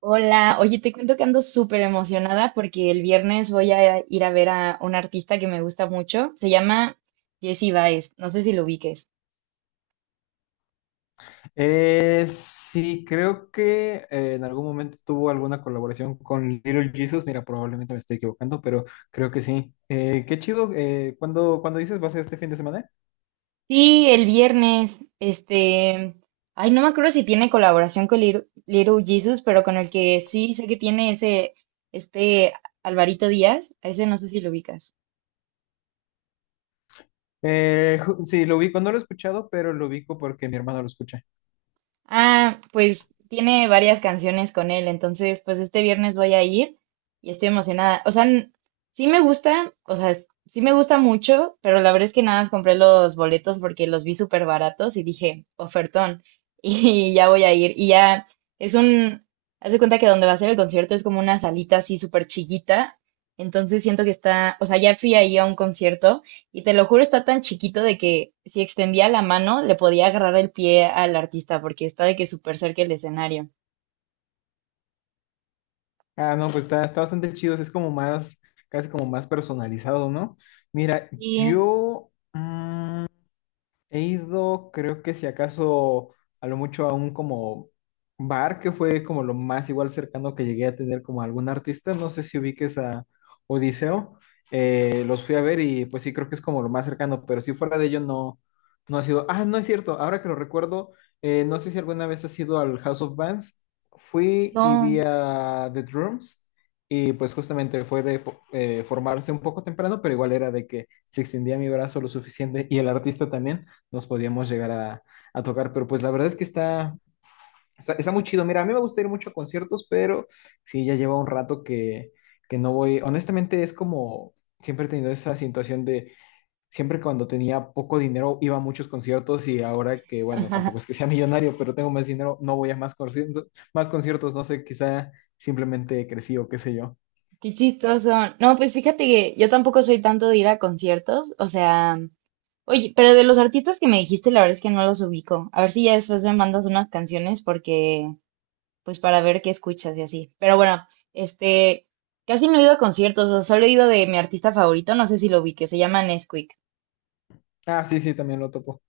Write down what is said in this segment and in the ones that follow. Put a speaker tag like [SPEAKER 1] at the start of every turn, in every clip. [SPEAKER 1] Hola, oye, te cuento que ando súper emocionada porque el viernes voy a ir a ver a un artista que me gusta mucho. Se llama Jessie Baez, no sé si lo ubiques.
[SPEAKER 2] Sí, creo que en algún momento tuvo alguna colaboración con Little Jesus. Mira, probablemente me estoy equivocando, pero creo que sí. Qué chido. ¿Cuándo dices va a ser este fin de semana?
[SPEAKER 1] Sí, el viernes, ay, no me acuerdo si tiene colaboración con Little Jesus, pero con el que sí sé que tiene ese, este Alvarito Díaz, a ese no sé si lo ubicas.
[SPEAKER 2] Sí, lo ubico. No lo he escuchado, pero lo ubico porque mi hermano lo escucha.
[SPEAKER 1] Ah, pues tiene varias canciones con él, entonces pues este viernes voy a ir y estoy emocionada. O sea, sí me gusta, o sea, sí me gusta mucho, pero la verdad es que nada más compré los boletos porque los vi súper baratos y dije, ofertón, y ya voy a ir. Y ya es un, haz de cuenta que donde va a ser el concierto es como una salita así súper chiquita, entonces siento que está, o sea, ya fui ahí a un concierto. Y te lo juro, está tan chiquito de que si extendía la mano, le podía agarrar el pie al artista, porque está de que súper cerca el escenario.
[SPEAKER 2] Ah, no, pues está bastante chido. Es como más, casi como más personalizado, ¿no? Mira,
[SPEAKER 1] Sí,
[SPEAKER 2] yo... he ido, creo que si acaso, a lo mucho a un como bar, que fue como lo más igual cercano que llegué a tener como algún artista. No sé si ubiques a Odiseo. Los fui a ver y pues sí, creo que es como lo más cercano, pero si fuera de ello no ha sido. Ah, no es cierto, ahora que lo recuerdo, no sé si alguna vez has ido al House of Bands. Fui y
[SPEAKER 1] no.
[SPEAKER 2] vi a The Drums y pues justamente fue de formarse un poco temprano, pero igual era de que se extendía mi brazo lo suficiente y el artista también nos podíamos llegar a tocar, pero pues la verdad es que está muy chido. Mira, a mí me gusta ir mucho a conciertos, pero sí, ya lleva un rato que no voy. Honestamente, es como siempre he tenido esa situación de siempre cuando tenía poco dinero iba a muchos conciertos y ahora que, bueno, tampoco es que sea millonario, pero tengo más dinero, no voy a más conciertos, no sé, quizá simplemente crecí o qué sé yo.
[SPEAKER 1] Qué chistoso. No, pues fíjate que yo tampoco soy tanto de ir a conciertos. O sea, oye, pero de los artistas que me dijiste, la verdad es que no los ubico. A ver si ya después me mandas unas canciones porque, pues para ver qué escuchas y así. Pero bueno, este, casi no he ido a conciertos, o solo he ido de mi artista favorito, no sé si lo ubique, se llama Nesquik.
[SPEAKER 2] Ah, sí, sí, también lo topo.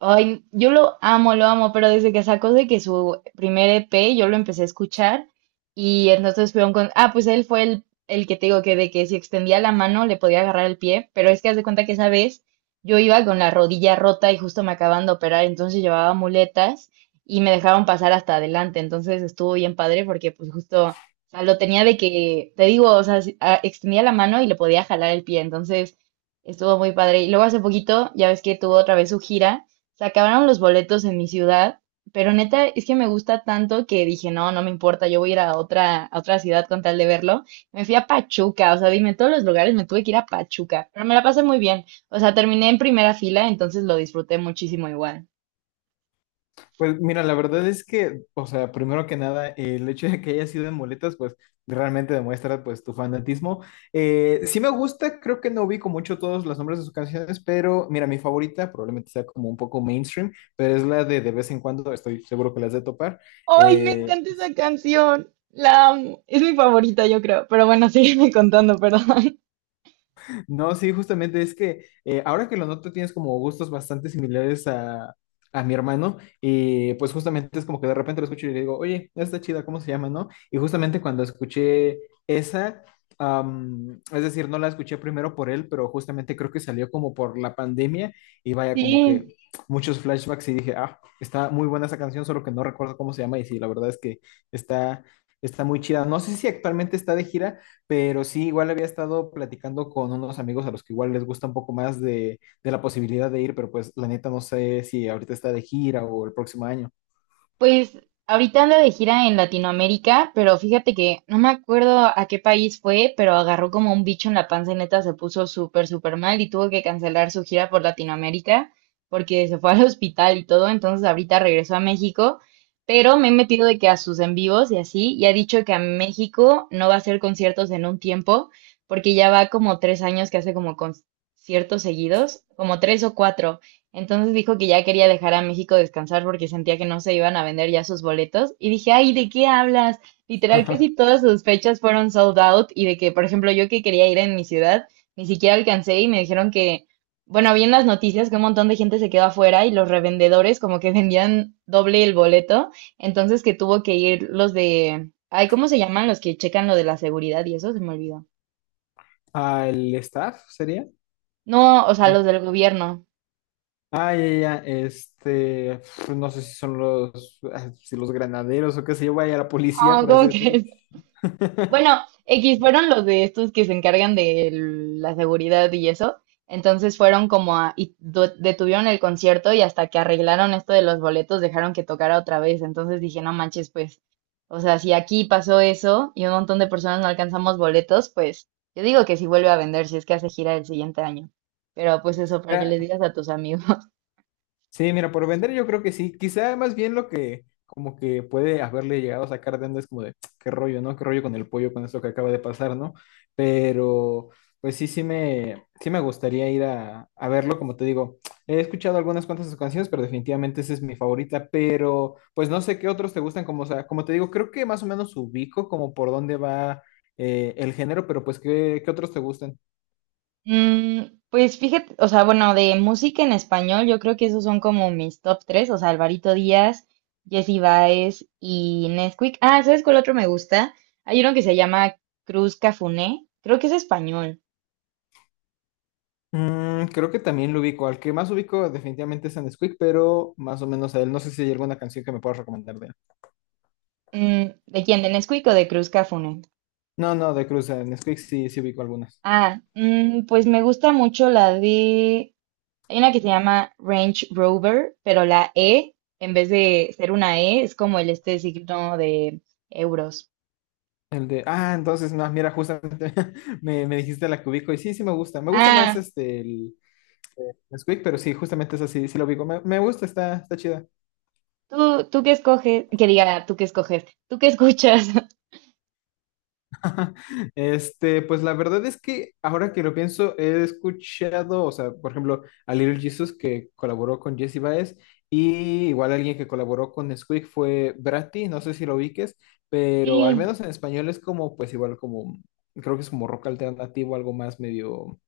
[SPEAKER 1] Ay, yo lo amo, pero desde que sacó de que su primer EP yo lo empecé a escuchar y entonces fue un con... Ah, pues él fue el que te digo que de que si extendía la mano le podía agarrar el pie, pero es que haz de cuenta que esa vez yo iba con la rodilla rota y justo me acaban de operar, entonces llevaba muletas y me dejaron pasar hasta adelante, entonces estuvo bien padre porque pues justo, o sea, lo tenía de que, te digo, o sea, extendía la mano y le podía jalar el pie, entonces estuvo muy padre. Y luego hace poquito, ya ves que tuvo otra vez su gira. Se acabaron los boletos en mi ciudad, pero neta es que me gusta tanto que dije, no, no me importa, yo voy a ir a otra ciudad con tal de verlo. Me fui a Pachuca, o sea, dime, todos los lugares me tuve que ir a Pachuca, pero me la pasé muy bien. O sea, terminé en primera fila, entonces lo disfruté muchísimo igual.
[SPEAKER 2] Pues mira, la verdad es que, o sea, primero que nada, el hecho de que haya sido en muletas, pues realmente demuestra pues tu fanatismo. Sí me gusta, creo que no ubico mucho todos los nombres de sus canciones, pero mira, mi favorita probablemente sea como un poco mainstream, pero es la de vez en cuando, estoy seguro que las de topar.
[SPEAKER 1] ¡Ay, me
[SPEAKER 2] Eh,
[SPEAKER 1] encanta esa canción! La amo. Es mi favorita, yo creo. Pero bueno, sígueme contando, perdón.
[SPEAKER 2] No, Sí, justamente es que ahora que lo noto tienes como gustos bastante similares a mi hermano y pues justamente es como que de repente lo escucho y le digo, oye, está chida, ¿cómo se llama, no? Y justamente cuando escuché esa, es decir, no la escuché primero por él, pero justamente creo que salió como por la pandemia y vaya como que
[SPEAKER 1] Sí,
[SPEAKER 2] muchos flashbacks y dije, ah, está muy buena esa canción, solo que no recuerdo cómo se llama y sí, la verdad es que está, está muy chida. No sé si actualmente está de gira. Pero sí, igual había estado platicando con unos amigos a los que igual les gusta un poco más de la posibilidad de ir, pero pues la neta no sé si ahorita está de gira o el próximo año.
[SPEAKER 1] pues ahorita anda de gira en Latinoamérica, pero fíjate que no me acuerdo a qué país fue, pero agarró como un bicho en la panza y neta se puso súper, súper mal y tuvo que cancelar su gira por Latinoamérica porque se fue al hospital y todo. Entonces ahorita regresó a México, pero me he metido de que a sus en vivos y así, y ha dicho que a México no va a hacer conciertos en un tiempo porque ya va como 3 años que hace como conciertos seguidos, como 3 o 4. Entonces dijo que ya quería dejar a México descansar porque sentía que no se iban a vender ya sus boletos. Y dije, ay, ¿de qué hablas? Literal,
[SPEAKER 2] Ajá.
[SPEAKER 1] casi todas sus fechas fueron sold out y de que, por ejemplo, yo que quería ir en mi ciudad, ni siquiera alcancé y me dijeron que, bueno, vi en las noticias que un montón de gente se quedó afuera y los revendedores como que vendían doble el boleto, entonces que tuvo que ir los de, ay, ¿cómo se llaman los que checan lo de la seguridad y eso? Se me olvidó.
[SPEAKER 2] ¿Al staff sería?
[SPEAKER 1] No, o sea,
[SPEAKER 2] No.
[SPEAKER 1] los del gobierno.
[SPEAKER 2] Ah, ya, ya, ya, este, pf, no sé si son los, ah, si los granaderos o qué sé yo, vaya, la policía,
[SPEAKER 1] Ah,
[SPEAKER 2] por así
[SPEAKER 1] ¿cómo
[SPEAKER 2] decirlo.
[SPEAKER 1] crees? Bueno, X fueron los de estos que se encargan de la seguridad y eso. Entonces fueron como a, y detuvieron el concierto y hasta que arreglaron esto de los boletos dejaron que tocara otra vez. Entonces dije, no manches, pues, o sea, si aquí pasó eso y un montón de personas no alcanzamos boletos, pues yo digo que si vuelve a vender, si es que hace gira el siguiente año. Pero pues eso, para que
[SPEAKER 2] Era,
[SPEAKER 1] les digas a tus amigos.
[SPEAKER 2] Sí, mira, por vender yo creo que sí. Quizá más bien lo que como que puede haberle llegado a sacar de onda es como de "Tsk, qué rollo, ¿no? Qué rollo con el pollo con esto que acaba de pasar, ¿no? Pero pues sí, sí me gustaría ir a verlo, como te digo. He escuchado algunas cuantas de sus canciones, pero definitivamente esa es mi favorita. Pero pues no sé qué otros te gustan, como, o sea, como te digo, creo que más o menos ubico como por dónde va el género, pero pues ¿qué otros te gustan?
[SPEAKER 1] Mm, pues fíjate, o sea, bueno, de música en español, yo creo que esos son como mis top 3, o sea, Alvarito Díaz, Jessie Baez y Nesquik. Ah, ¿sabes cuál otro me gusta? Hay uno que se llama Cruz Cafuné, creo que es español.
[SPEAKER 2] Mm, creo que también lo ubico. Al que más ubico definitivamente es a Nesquik, pero más o menos a él. No sé si hay alguna canción que me puedas recomendar de él.
[SPEAKER 1] Mm, ¿de quién? ¿De Nesquik o de Cruz Cafuné?
[SPEAKER 2] No, no, De Cruz, a Nesquik sí, sí ubico algunas.
[SPEAKER 1] Ah, pues me gusta mucho la de, hay una que se llama Range Rover, pero la E, en vez de ser una E, es como el este signo de euros.
[SPEAKER 2] El de, ah, entonces, no, mira, justamente me dijiste la que ubico y sí, sí me gusta. Me gusta más
[SPEAKER 1] Ah,
[SPEAKER 2] este, el Nesquik, pero sí, justamente es así sí lo ubico. Me gusta, está chida.
[SPEAKER 1] ¿tú, tú qué escoges? Que diga, ¿tú qué escoges? ¿Tú qué escuchas?
[SPEAKER 2] Este, pues la verdad es que ahora que lo pienso, he escuchado, o sea, por ejemplo, a Little Jesus que colaboró con Jesse Baez y igual alguien que colaboró con Squeak fue Bratty, no sé si lo ubiques, pero al
[SPEAKER 1] Sí,
[SPEAKER 2] menos en español es como, pues igual como, creo que es como rock alternativo, algo más medio.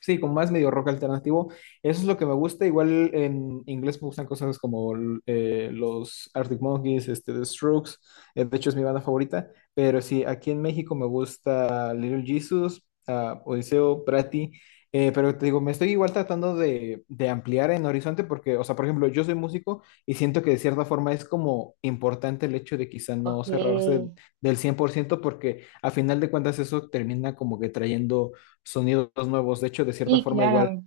[SPEAKER 2] Sí, como más medio rock alternativo. Eso es lo que me gusta. Igual en inglés me gustan cosas como los Arctic Monkeys, este, The Strokes. De hecho, es mi banda favorita. Pero sí, aquí en México me gusta Little Jesus, ah, Odiseo, Prati. Pero te digo, me estoy igual tratando de ampliar en horizonte porque, o sea, por ejemplo, yo soy músico y siento que de cierta forma es como importante el hecho de quizá no cerrarse
[SPEAKER 1] ok.
[SPEAKER 2] del 100% porque a final de cuentas eso termina como que trayendo sonidos nuevos. De hecho, de cierta
[SPEAKER 1] Sí,
[SPEAKER 2] forma, igual
[SPEAKER 1] claro.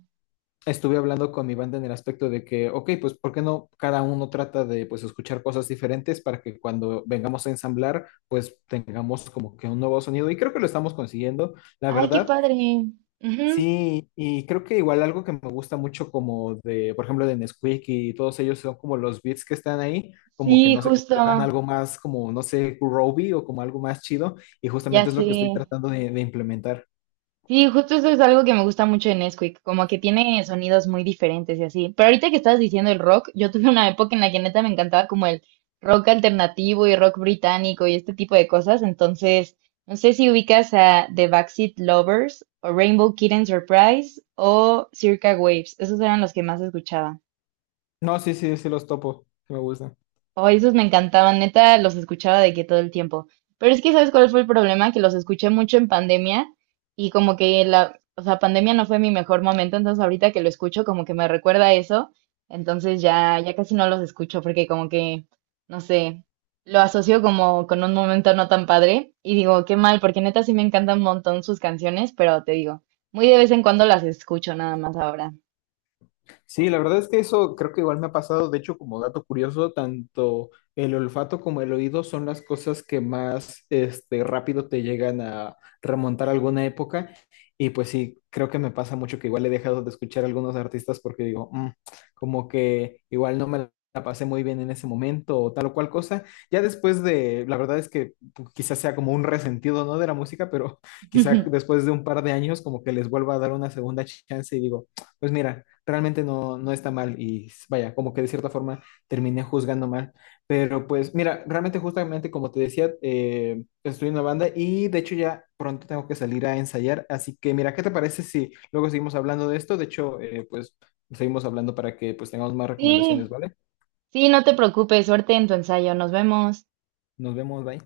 [SPEAKER 2] estuve hablando con mi banda en el aspecto de que, ok, pues, ¿por qué no cada uno trata de, pues, escuchar cosas diferentes para que cuando vengamos a ensamblar, pues, tengamos como que un nuevo sonido? Y creo que lo estamos consiguiendo, la
[SPEAKER 1] Ay, qué
[SPEAKER 2] verdad.
[SPEAKER 1] padre. Ujú,
[SPEAKER 2] Sí, y creo que igual algo que me gusta mucho como de, por ejemplo, de Nesquik y todos ellos son como los beats que están ahí, como que
[SPEAKER 1] sí,
[SPEAKER 2] no se
[SPEAKER 1] justo.
[SPEAKER 2] concretan algo más como, no sé, groovy o como algo más chido, y
[SPEAKER 1] Ya
[SPEAKER 2] justamente es lo
[SPEAKER 1] sé.
[SPEAKER 2] que estoy tratando de implementar.
[SPEAKER 1] Sí, justo eso es algo que me gusta mucho de Nesquik, como que tiene sonidos muy diferentes y así. Pero ahorita que estabas diciendo el rock, yo tuve una época en la que neta me encantaba como el rock alternativo y rock británico y este tipo de cosas. Entonces, no sé si ubicas a The Backseat Lovers o Rainbow Kitten Surprise o Circa Waves. Esos eran los que más escuchaba.
[SPEAKER 2] No, sí, sí, sí los topo, sí me gusta.
[SPEAKER 1] Oh, esos me encantaban, neta, los escuchaba de que todo el tiempo. Pero es que, ¿sabes cuál fue el problema? Que los escuché mucho en pandemia y como que la, o sea, pandemia no fue mi mejor momento, entonces ahorita que lo escucho como que me recuerda a eso, entonces ya, ya casi no los escucho porque como que, no sé, lo asocio como con un momento no tan padre y digo, qué mal, porque neta sí me encantan un montón sus canciones, pero te digo, muy de vez en cuando las escucho nada más ahora.
[SPEAKER 2] Sí, la verdad es que eso creo que igual me ha pasado. De hecho, como dato curioso, tanto el olfato como el oído son las cosas que más rápido te llegan a remontar a alguna época. Y pues sí, creo que me pasa mucho que igual he dejado de escuchar a algunos artistas porque digo, "Mm, como que igual no me la pasé muy bien en ese momento o tal o cual cosa. Ya después de, la verdad es que pues, quizás sea como un resentido, ¿no? De la música, pero quizá después de un par de años como que les vuelva a dar una segunda chance y digo pues mira, realmente no está mal y vaya, como que de cierta forma terminé juzgando mal. Pero pues mira, realmente justamente como te decía, estoy en una banda y de hecho ya pronto tengo que salir a ensayar. Así que mira, ¿qué te parece si luego seguimos hablando de esto? De hecho, pues seguimos hablando para que pues tengamos más recomendaciones,
[SPEAKER 1] Sí,
[SPEAKER 2] ¿vale?
[SPEAKER 1] sí, no te preocupes, suerte en tu ensayo, nos vemos.
[SPEAKER 2] Nos vemos, bye.